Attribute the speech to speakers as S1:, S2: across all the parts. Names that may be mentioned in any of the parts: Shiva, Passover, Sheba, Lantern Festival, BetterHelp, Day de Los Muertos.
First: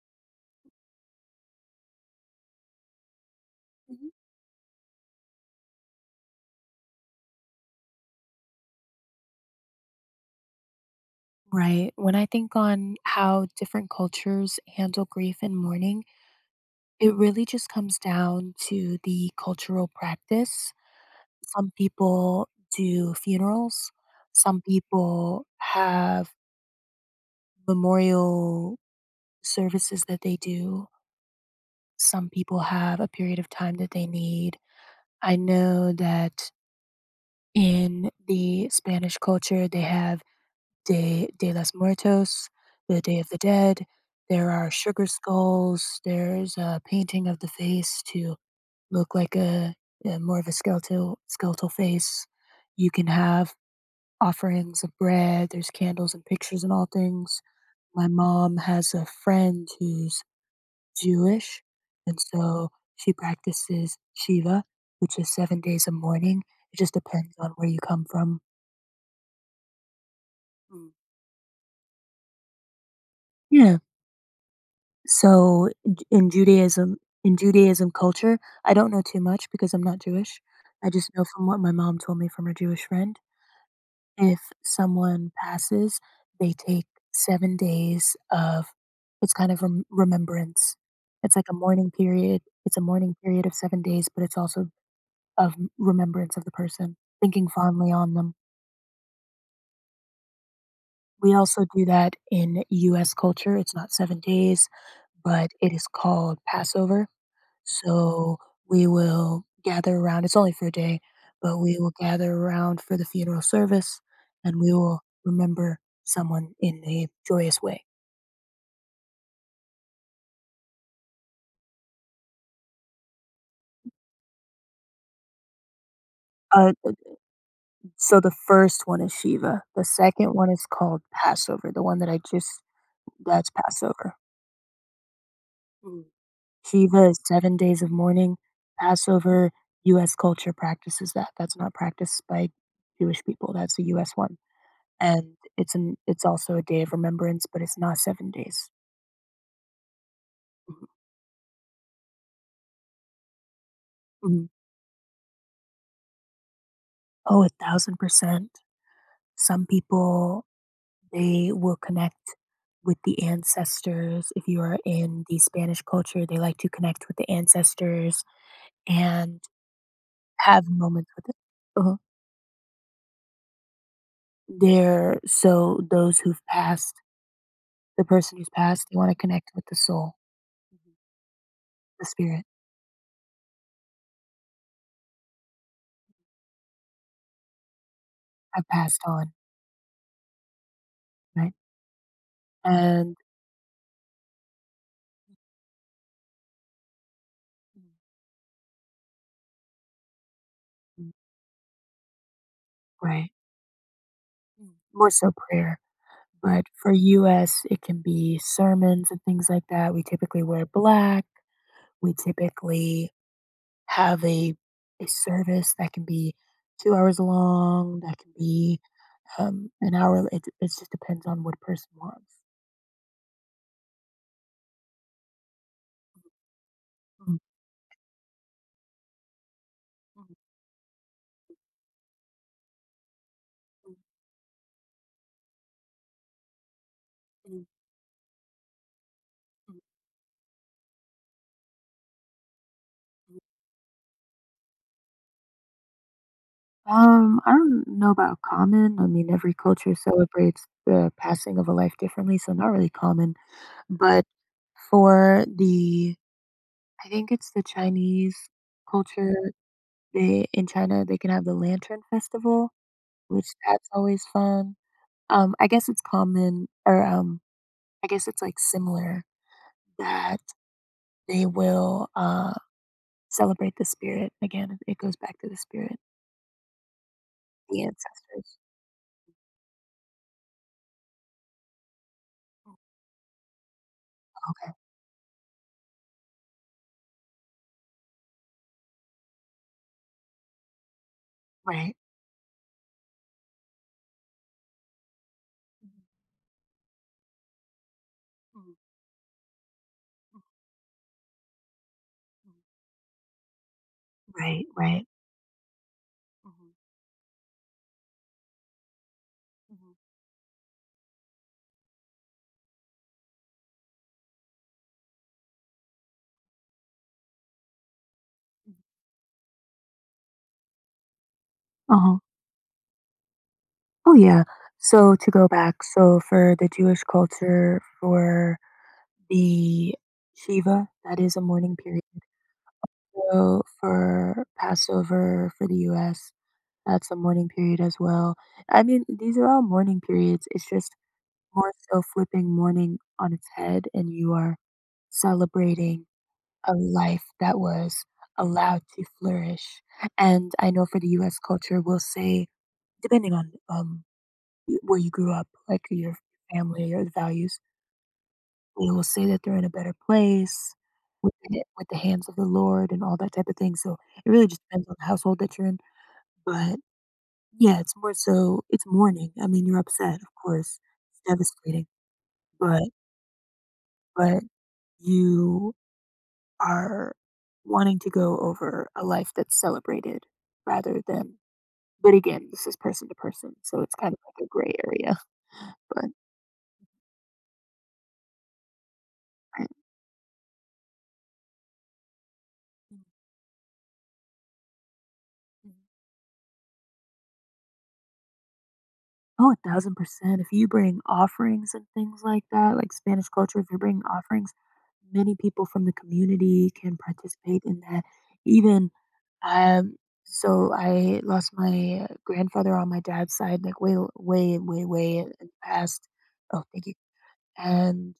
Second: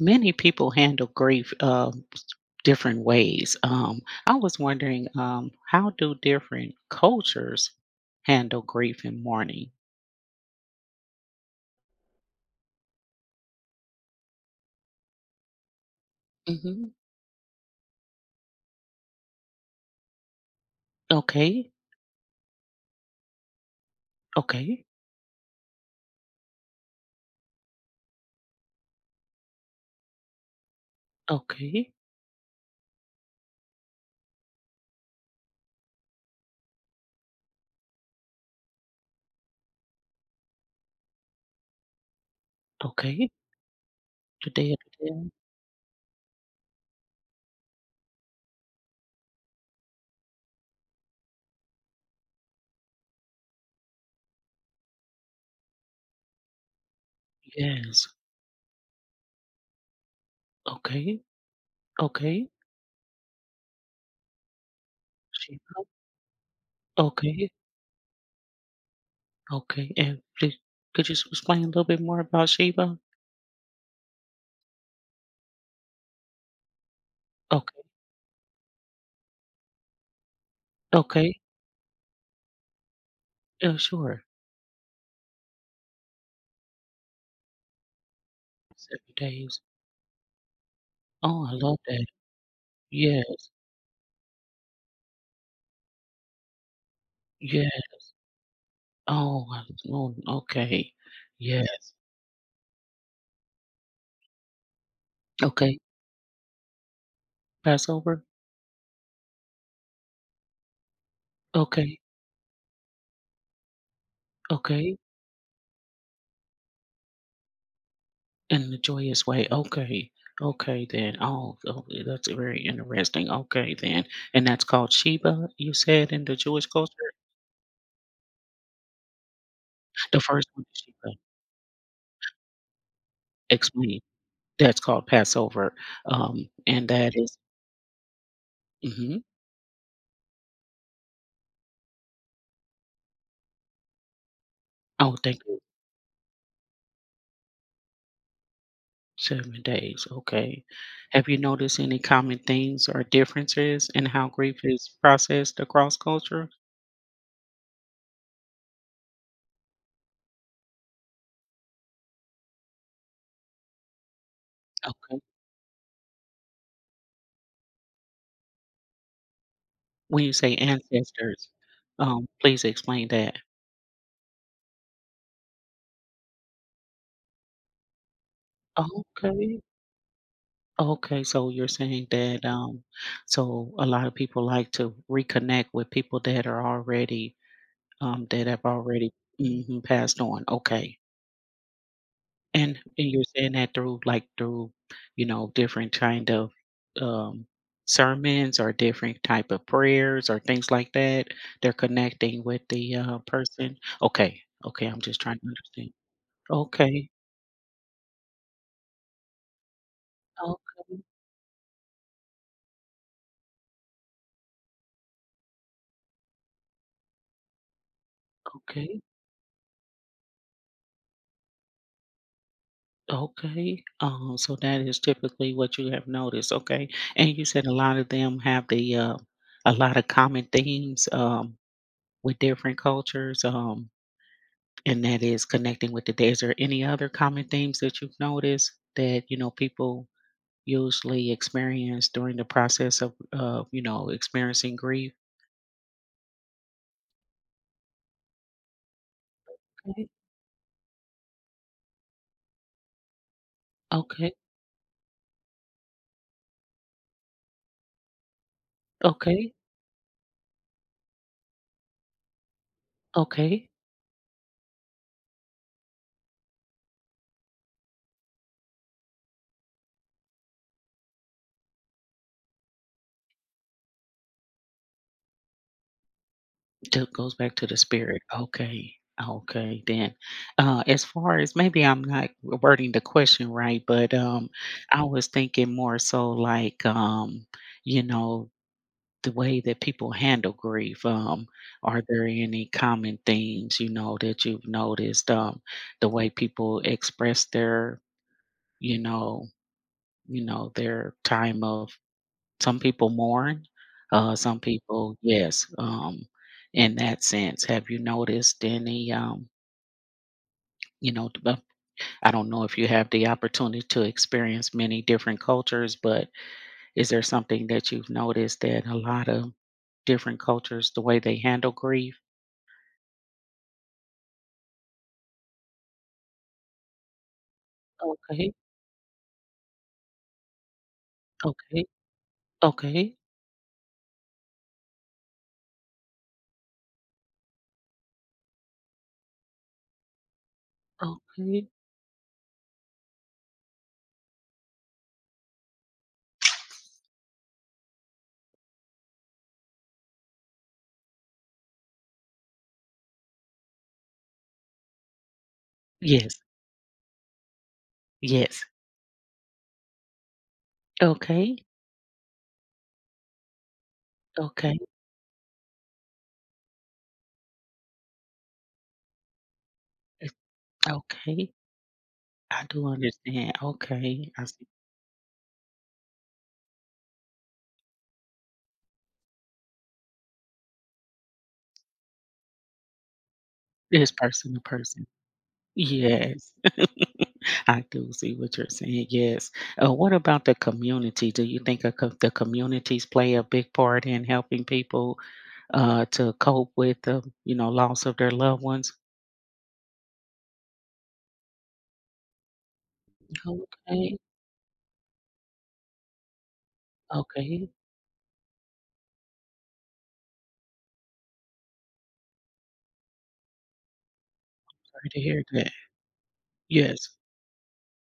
S1: Many people handle grief, different ways.
S2: Mhm.
S1: I was wondering, how do different cultures handle grief and mourning?
S2: Right. When I think on how different cultures handle grief and mourning,
S1: Hmm.
S2: it really just comes down to the cultural practice. Some
S1: Okay,
S2: people do funerals, some
S1: okay,
S2: people have memorial services that they do,
S1: okay,
S2: some people have a period of time that they need. I know that in the Spanish culture, they have Day de Los Muertos, the Day of
S1: okay.
S2: the Dead. There are
S1: Today,
S2: sugar
S1: today.
S2: skulls. There's a painting of the face to look like a more of a skeletal face. You can have offerings of bread. There's candles and pictures and all things. My
S1: Yes.
S2: mom has a friend who's
S1: Okay,
S2: Jewish, and
S1: okay.
S2: so she practices Shiva, which is seven
S1: Sheba.
S2: days of mourning. It just depends
S1: Okay,
S2: on where you come from.
S1: okay. And please,
S2: Mm.
S1: could you explain a little bit more about Sheba?
S2: Yeah. So in J in Judaism in
S1: Okay,
S2: Judaism culture, I don't know too much because I'm not Jewish. I just know
S1: okay.
S2: from what my mom told me from her Jewish friend.
S1: Yeah, sure.
S2: If someone passes, they take 7 days, of
S1: Seven
S2: it's kind
S1: days.
S2: of remembrance. It's like
S1: Oh, I
S2: a
S1: love
S2: mourning
S1: that.
S2: period. It's a mourning period
S1: Yes,
S2: of 7 days, but it's also of remembrance of the person, thinking
S1: yes.
S2: fondly on them.
S1: Oh, I Oh, okay.
S2: We also
S1: Yes.
S2: do that in US culture. It's not 7 days, but it
S1: Okay.
S2: is called Passover.
S1: Passover?
S2: So we will gather around, it's only for a day, but we will
S1: Okay,
S2: gather around for the funeral service, and we
S1: okay.
S2: will remember someone in a joyous way.
S1: In the joyous way. Okay, okay then. Oh, oh, yeah, that's very interesting. Okay then. And that's called Sheba, you said, in the Jewish
S2: Uh, uh,
S1: culture?
S2: so the first one is Shiva. The
S1: The
S2: second
S1: first
S2: one is
S1: one is
S2: called
S1: Sheba.
S2: Passover, the one that I just that's
S1: Explain.
S2: Passover.
S1: That's called Passover.
S2: Mm.
S1: And
S2: Shiva
S1: that
S2: is
S1: is.
S2: 7 days of mourning.
S1: Mhm.
S2: Passover, US culture practices that. That's not practiced by Jewish people. That's a US one.
S1: Oh,
S2: And
S1: thank you.
S2: it's also a day of remembrance, but it's not 7 days.
S1: 7 days. Okay.
S2: Mhm,
S1: Have you noticed any common themes or differences in how
S2: mhm.
S1: grief is processed across culture?
S2: Oh, 1,000%. Some people, they will connect with the ancestors. If you are
S1: Okay.
S2: in the Spanish culture, they like to connect with the ancestors and
S1: When you say
S2: have moments with it.
S1: ancestors,
S2: Uh-huh.
S1: please explain that.
S2: They're so those who've passed, the person who's passed, they wanna connect
S1: Okay,
S2: with the soul. Mhm.
S1: okay, so you're
S2: The
S1: saying
S2: spirit
S1: that, so a lot of people like to reconnect with people that are already, that
S2: have
S1: have
S2: passed
S1: already
S2: on,
S1: mhm, passed on. Okay.
S2: right?
S1: And
S2: And
S1: you're saying that through, like, through, different kind of, um, sermons or different type of prayers or things like
S2: mm.
S1: that? They're connecting with the,
S2: Right.
S1: person? Okay,
S2: Mm.
S1: okay, I'm
S2: More
S1: just
S2: so
S1: trying to
S2: prayer.
S1: understand.
S2: But for
S1: Okay,
S2: US, it can be sermons and things like that. We typically wear
S1: okay.
S2: black. We typically have a service that can be 2 hours long, that can be,
S1: Okay,
S2: an hour. It just depends on what person wants.
S1: okay. So that is typically what you have noticed, okay? And
S2: Mm,
S1: you said a lot of them have the a lot of
S2: mm,
S1: common themes, with different cultures,
S2: mm,
S1: and that is connecting with the day. Is there any other common themes that you've noticed that
S2: mm, mm,
S1: people usually experience during the process of
S2: mm.
S1: experiencing grief?
S2: I don't know about common. I mean, every culture
S1: Okay,
S2: celebrates the passing of a life differently, so not really common. But
S1: okay,
S2: for the I think it's the Chinese culture.
S1: okay,
S2: They in China, they can have the Lantern Festival, which
S1: okay.
S2: that's always fun. I guess it's common or, I guess it's, like, similar that they will, celebrate the spirit. Again, it goes back to the spirit,
S1: It goes back to the
S2: the
S1: spirit.
S2: ancestors.
S1: Okay. Okay, then. As far as maybe I'm not wording the question right, but
S2: Okay.
S1: I was thinking more so like, you know, the way that people handle grief.
S2: Right.
S1: Are there any common themes, that you've noticed?
S2: Mhm,
S1: The way people express their,
S2: mhm,
S1: you know,
S2: mhm,
S1: their time of,
S2: mhm.
S1: some people mourn, some
S2: Right, right.
S1: people, yes,
S2: Mhm,
S1: in that sense. Have you noticed any,
S2: mhm,
S1: d but I don't know if you have the opportunity to experience many different cultures, but is there something that you've noticed
S2: mhm.
S1: that a lot of different cultures, the way they handle
S2: Uh-huh.
S1: grief?
S2: Oh, yeah. So, to go back, so for the Jewish culture,
S1: Okay,
S2: for the Shiva, that is a mourning
S1: okay,
S2: period.
S1: okay,
S2: So for Passover for the US, that's a mourning period as well. I mean, these are all mourning periods. It's just
S1: okay.
S2: more so flipping mourning on its head, and you are celebrating a life that was allowed to flourish. And I know for the US culture, we'll say, depending on where you grew up, like your
S1: Yes,
S2: family or the values,
S1: yes.
S2: they will say that they're in a better place
S1: Okay,
S2: with the hands of the Lord and all that type of thing. So it really just
S1: okay,
S2: depends on the household that you're in. But yeah, it's more so it's mourning. I mean, you're upset, of
S1: it's
S2: course. It's
S1: okay.
S2: devastating.
S1: I
S2: But
S1: do understand. Okay,
S2: but
S1: I see.
S2: you are wanting to go over a life that's celebrated, rather than but again, this is person to person. So it's
S1: It's
S2: kind of like a
S1: person to
S2: gray
S1: person.
S2: area. But
S1: Yes. I do see what you're saying, yes.
S2: right.
S1: What about the community? Do you think a co the communities play a big part in helping people, to cope with the, loss of their loved ones?
S2: Oh, 1,000%. If you bring offerings and things like that, like Spanish culture, if you're bringing
S1: Okay,
S2: offerings, many people from the community can participate
S1: okay,
S2: in that. Even, um, so I lost my grandfather on my dad's side, like way, way, way,
S1: sorry
S2: way
S1: to
S2: in
S1: hear
S2: the
S1: that.
S2: past. Oh, thank you.
S1: Yes,
S2: And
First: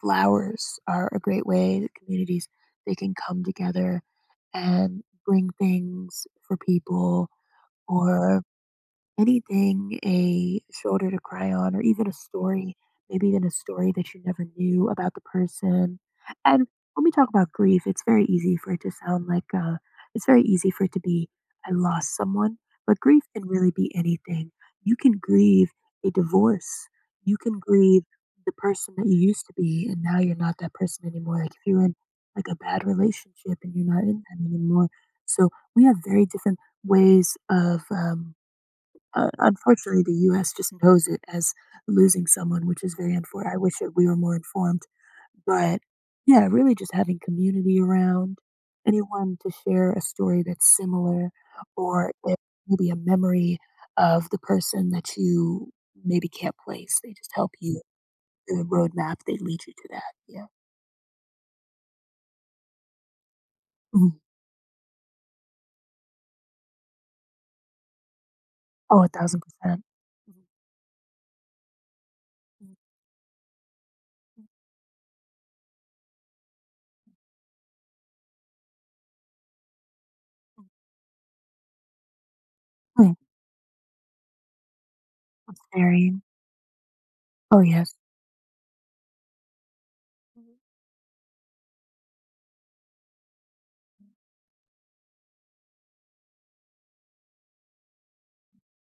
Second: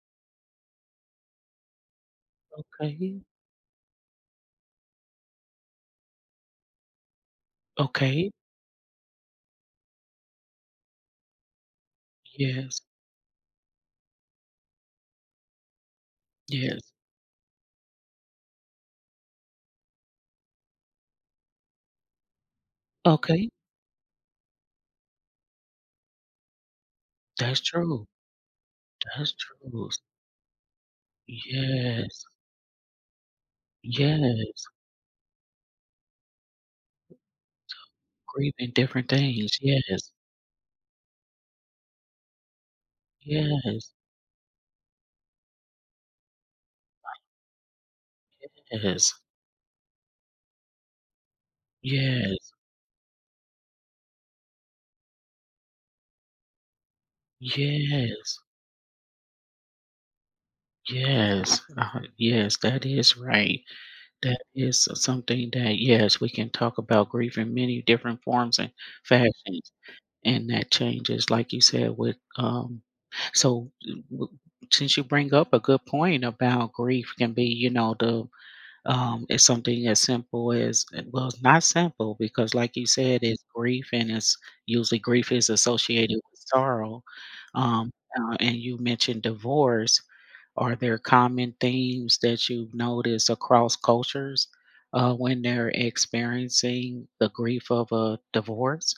S2: flowers are a great way that communities, they can
S1: okay,
S2: come together and bring things for people,
S1: okay,
S2: or anything, a shoulder to cry on, or even a story,
S1: yes,
S2: maybe even a story that you never knew about the person. And
S1: yes.
S2: when we talk about grief, it's very easy for it to sound like it's very easy for it to be, I lost someone. But grief can
S1: Okay,
S2: really be anything. You can grieve a divorce, you can
S1: that's
S2: grieve
S1: true,
S2: the person that you
S1: that's
S2: used to be
S1: true.
S2: and now you're not that person anymore, like if you're in
S1: Yes,
S2: like a bad relationship and you're not in that
S1: yes,
S2: anymore. So we have very different ways of
S1: grieving different things,
S2: unfortunately,
S1: yes,
S2: the US just knows it as losing someone, which is very unfortunate. I wish
S1: yes,
S2: that we were more informed. But yeah, really just having community around,
S1: yes,
S2: anyone to share a story that's similar, or if
S1: yes,
S2: maybe a memory of the person that you maybe can't place. They just help you
S1: yes.
S2: do a roadmap, they lead you to that. Yeah.
S1: Yes, yes, that is right.
S2: Mhm.
S1: That is something that, yes, we can talk about grief in many different forms and
S2: Oh,
S1: fashions,
S2: 1,000%. Mhm,
S1: and that changes, like you said, with
S2: mhm,
S1: um. So, w- since you bring up a good point about grief, can be, the it's something as simple
S2: mhm, mhm.
S1: as well, it's not simple because, like you
S2: Mm.
S1: said, it's grief, and it's usually grief is
S2: It's very,
S1: associated with sorrow.
S2: oh,
S1: Um,
S2: yes.
S1: and you mentioned divorce, are
S2: Mm-hmm.
S1: there common themes that you've noticed across cultures when they're experiencing the grief of a divorce?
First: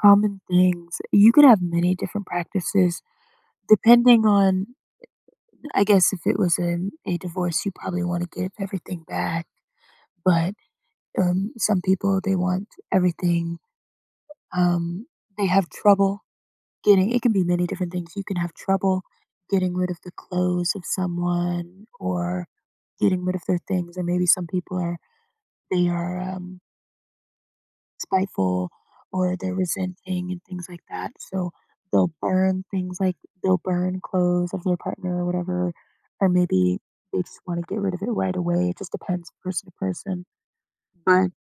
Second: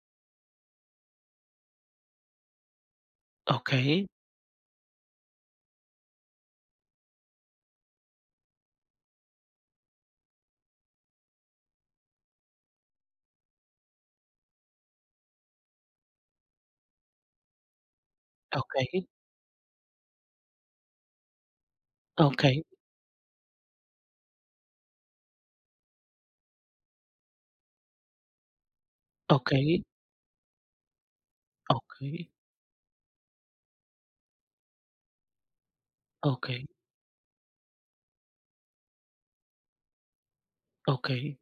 S2: Common things. You could have many different practices
S1: Okay,
S2: depending on, I guess, if it was a divorce, you probably want to give everything back. But some people, they want everything. Um, they have trouble it can be many different things. You can have trouble
S1: okay,
S2: getting rid of the clothes of someone or
S1: okay,
S2: getting rid of their things. Or maybe some people are spiteful, or they're
S1: okay,
S2: resenting and things like that. So they'll
S1: okay,
S2: burn things, like they'll burn clothes of their partner or whatever, or
S1: okay,
S2: maybe they just want to get rid of it right away. It just depends person to person. But
S1: okay,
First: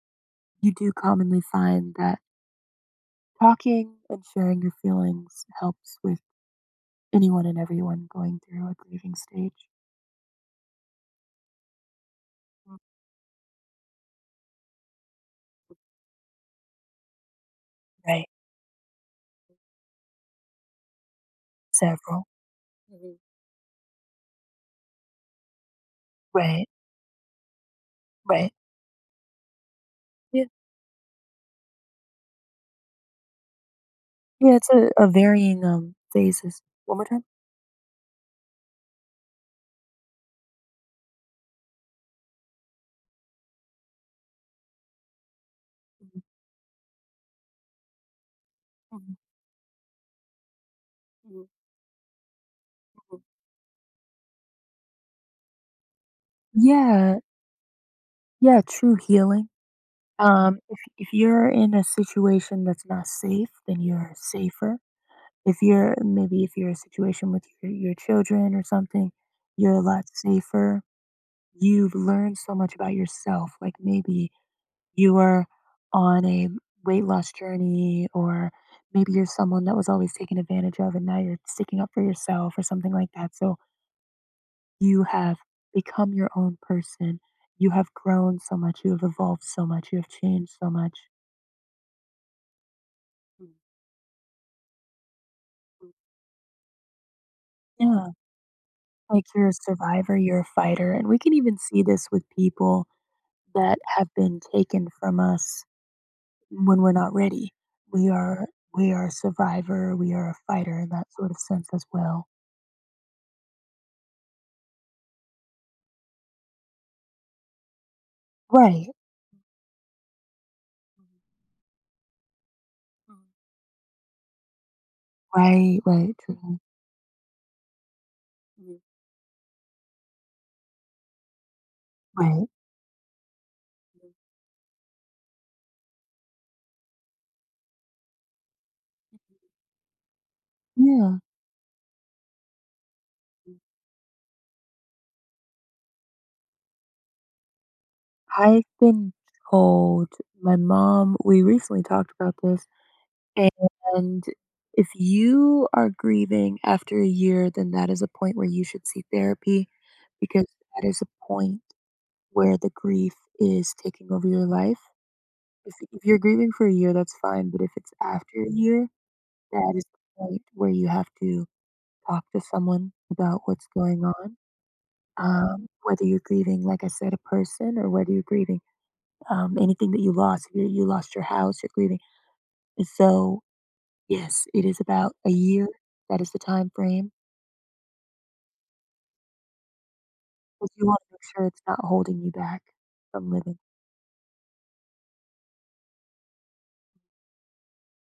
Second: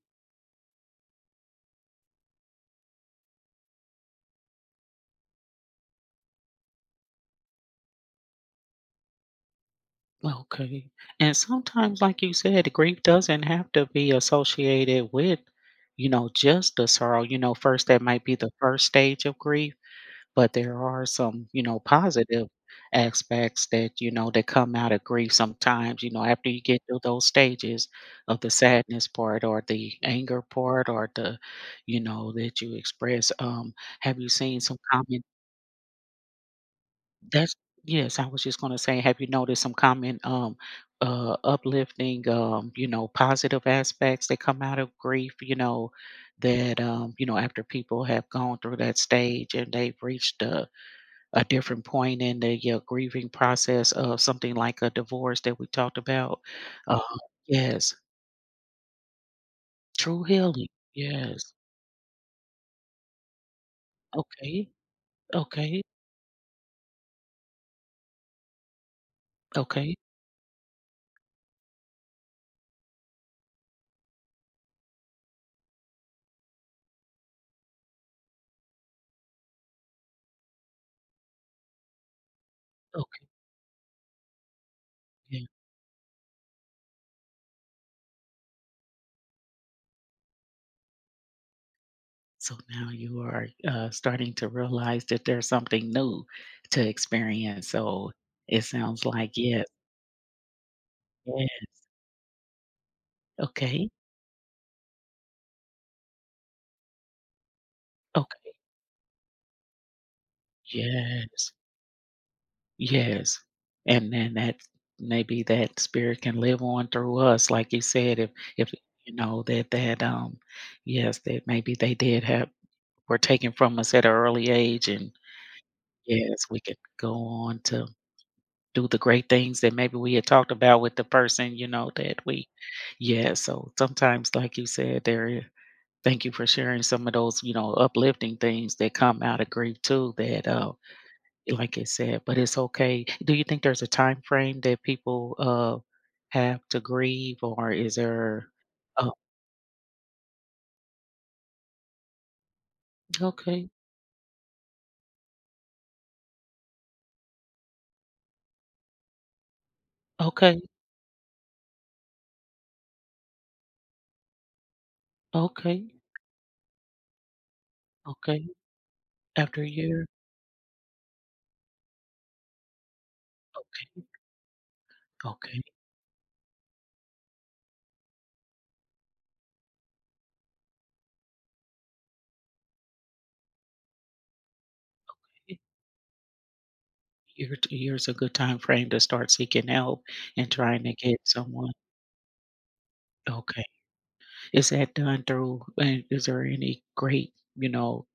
S2: you do commonly find that talking and sharing your feelings helps with anyone and everyone going through a grieving stage.
S1: okay. And sometimes, like you said,
S2: Mm.
S1: grief doesn't have to be associated with, just the sorrow. First that
S2: Right.
S1: might be the first stage of grief. But there are some,
S2: Several.
S1: positive
S2: Mhm.
S1: aspects that come out of grief sometimes, after you
S2: Right.
S1: get through those stages of the
S2: Right.
S1: sadness part or the anger
S2: Yeah.
S1: part or the, that you express. Have you
S2: Yeah.
S1: seen
S2: It's
S1: some
S2: a
S1: common
S2: varying phases. One more time.
S1: that's yes, I was just gonna say, have you noticed some common, uplifting, positive aspects that come out of grief,
S2: Mhm.
S1: that after people have gone through that
S2: Mhm.
S1: stage and they've reached a different point in the your
S2: Mhm.
S1: grieving process of something like a divorce that we talked about. Uh,
S2: Yeah,
S1: yes,
S2: yeah, true healing.
S1: true
S2: Um,
S1: healing.
S2: if if you're
S1: Yes.
S2: in a situation that's not safe, then you're
S1: Okay.
S2: safer. If
S1: Okay.
S2: you're maybe if you're in a situation with your children or something, you're a
S1: Okay.
S2: lot safer. You've learned so much about yourself. Like maybe you are on a weight loss journey, or maybe you're someone that was always taken advantage of, and now you're sticking up for yourself or something like
S1: Okay.
S2: that. So you have
S1: Yeah.
S2: become your own person. You have grown so much. You have evolved so much. You have changed so much.
S1: So now you are,
S2: Mhm.
S1: starting to realize that there's something new to experience.
S2: Yeah,
S1: So it sounds
S2: like
S1: like
S2: you're a
S1: yes.
S2: survivor, you're a fighter. And we can even
S1: Yeah.
S2: see this with people that
S1: Okay.
S2: have been taken from us when we're not ready. We are
S1: Okay.
S2: we are a survivor, we are a fighter in that sort of
S1: Yes.
S2: sense as well.
S1: Yes. And then that, maybe that spirit can live on through us, like you said, if
S2: Right.
S1: you know that yes,
S2: Mhm.
S1: that maybe they did have were
S2: Mhm.
S1: taken from us at an early age and
S2: Right, right,
S1: yes, we
S2: true.
S1: could go on to
S2: Mhm.
S1: do the great things that maybe we had talked about with the person, that
S2: Right.
S1: we yeah, so sometimes like you said, thank you for sharing some of those, uplifting things that come out of grief too that
S2: Yeah.
S1: Like I said, but it's okay. Do you think there's a time frame that people, have to grieve or is there?
S2: I've
S1: Oh,
S2: been told, my mom we recently talked about this,
S1: okay.
S2: and if you are grieving after a year, then that is a point where you should see therapy, because
S1: Okay.
S2: that is a point where the grief is taking over your life. If,
S1: Okay.
S2: if you're grieving for a year, that's fine. But if it's after
S1: Okay.
S2: a year,
S1: After a
S2: that is the
S1: year?
S2: point where you have to talk to someone about what's going
S1: Okay.
S2: on.
S1: Okay.
S2: Whether you're grieving, like I said, a person, or whether you're grieving anything that you lost. You lost your house, you're grieving. And so, yes, it is about a year. That is the time frame.
S1: Year's a good time frame to start seeking help and
S2: But
S1: trying
S2: you
S1: to
S2: want to
S1: get
S2: make sure it's
S1: someone.
S2: not holding you back from living.
S1: Okay. Is that done through and is there any great,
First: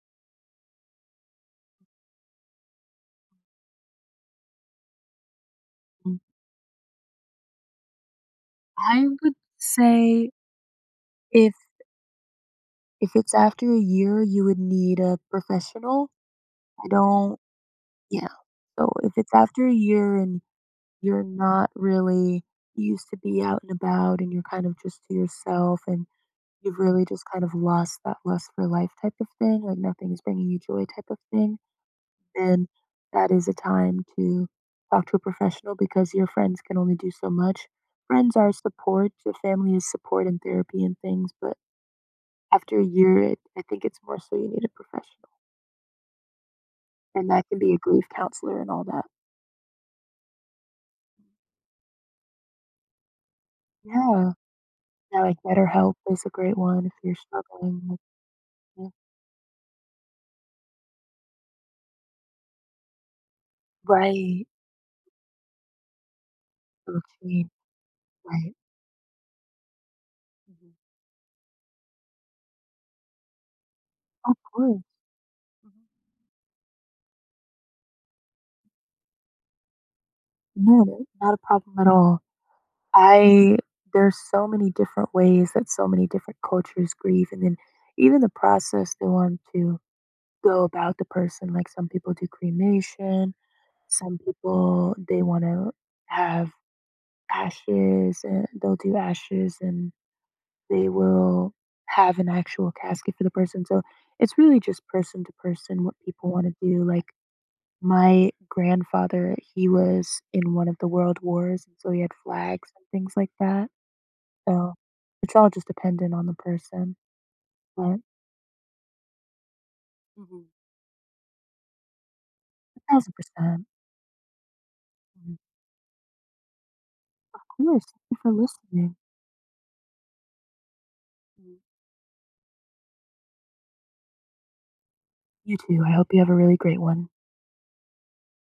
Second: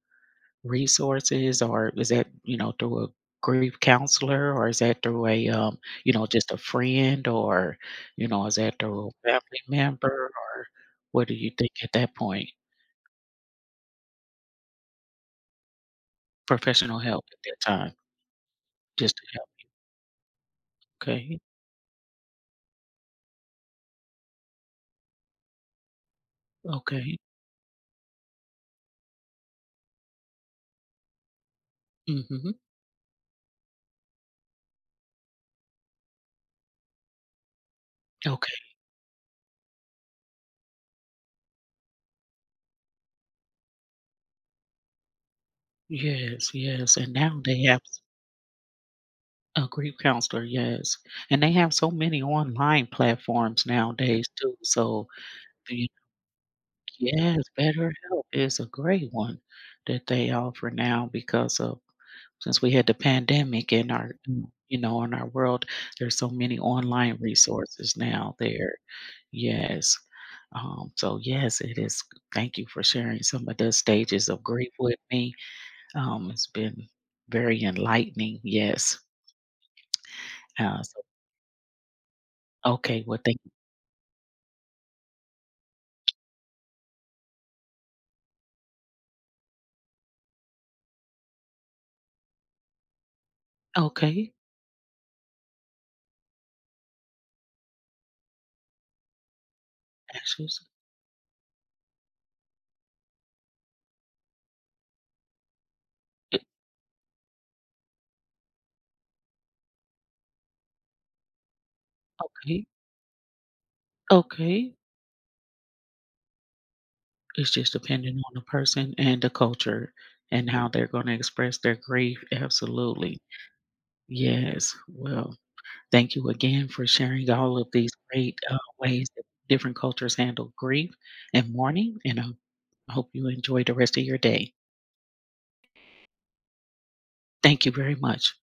S1: resources, or is that, through a grief counselor, or is that through a,
S2: Mm.
S1: just a friend, or, is that
S2: I
S1: through a
S2: would
S1: family
S2: say
S1: member, or what do you
S2: if
S1: think at that point?
S2: if it's after a year, you would need a professional. I
S1: Professional help
S2: don't.
S1: at that time,
S2: Yeah. So if
S1: just to
S2: it's
S1: help.
S2: after a year and you're
S1: Okay.
S2: not really used to be out and about and you're kind of just to yourself, and you've really
S1: Okay.
S2: just kind of lost that lust for life type of thing, like nothing is bringing you joy type of thing,
S1: Mm-hmm.
S2: then that is a time to talk to a professional, because your friends can only do so much. Friends are
S1: Okay.
S2: support, your family is support and therapy and things, but after a year, it, I think it's more so you need a professional,
S1: Yes. Yes. And
S2: and
S1: now
S2: that can
S1: they
S2: be a
S1: have
S2: grief counselor and all that.
S1: a grief counselor. Yes. And they have so many online platforms nowadays
S2: Yeah,
S1: too. So,
S2: yeah, like BetterHelp is a great one if you're
S1: yes,
S2: struggling with
S1: BetterHelp is a
S2: it.
S1: great one that they offer now, because of since we had the pandemic in our
S2: Right,
S1: mm, you know, in our world, there's so many online
S2: routine,
S1: resources now
S2: right.
S1: there. Yes.
S2: Mhm.
S1: So yes, it is thank you for sharing some of the stages
S2: Of
S1: of grief
S2: course.
S1: with me.
S2: Mhm.
S1: It's been very enlightening. Yes.
S2: No,
S1: So,
S2: no, not a problem at all.
S1: okay, well, thank—
S2: I there's so many different ways that so many different cultures grieve, and then even the process they want to go about the person. Like some people do cremation, some
S1: Okay.
S2: people they want to have ashes, and they'll do ashes, and
S1: Ashes.
S2: they will have an actual casket for the person. So it's really just person to person what people want to do. Like my grandfather, he was in one of the world wars, and so he had
S1: Okay.
S2: flags and things like that, so
S1: Okay.
S2: it's all just dependent on the person,
S1: It's just
S2: but
S1: depending on the person and the culture
S2: Mhm.
S1: and how they're gonna express their grief, absolutely.
S2: 1,000%.
S1: Yes,
S2: Mhm.
S1: well, thank you again for sharing
S2: Of
S1: all of
S2: course,
S1: these
S2: thank you for
S1: great,
S2: listening.
S1: ways that different cultures handle grief and
S2: Mhm.
S1: mourning, and I hope you enjoy the rest of your day.
S2: You too, I hope you have a really great one.
S1: Thank you very much.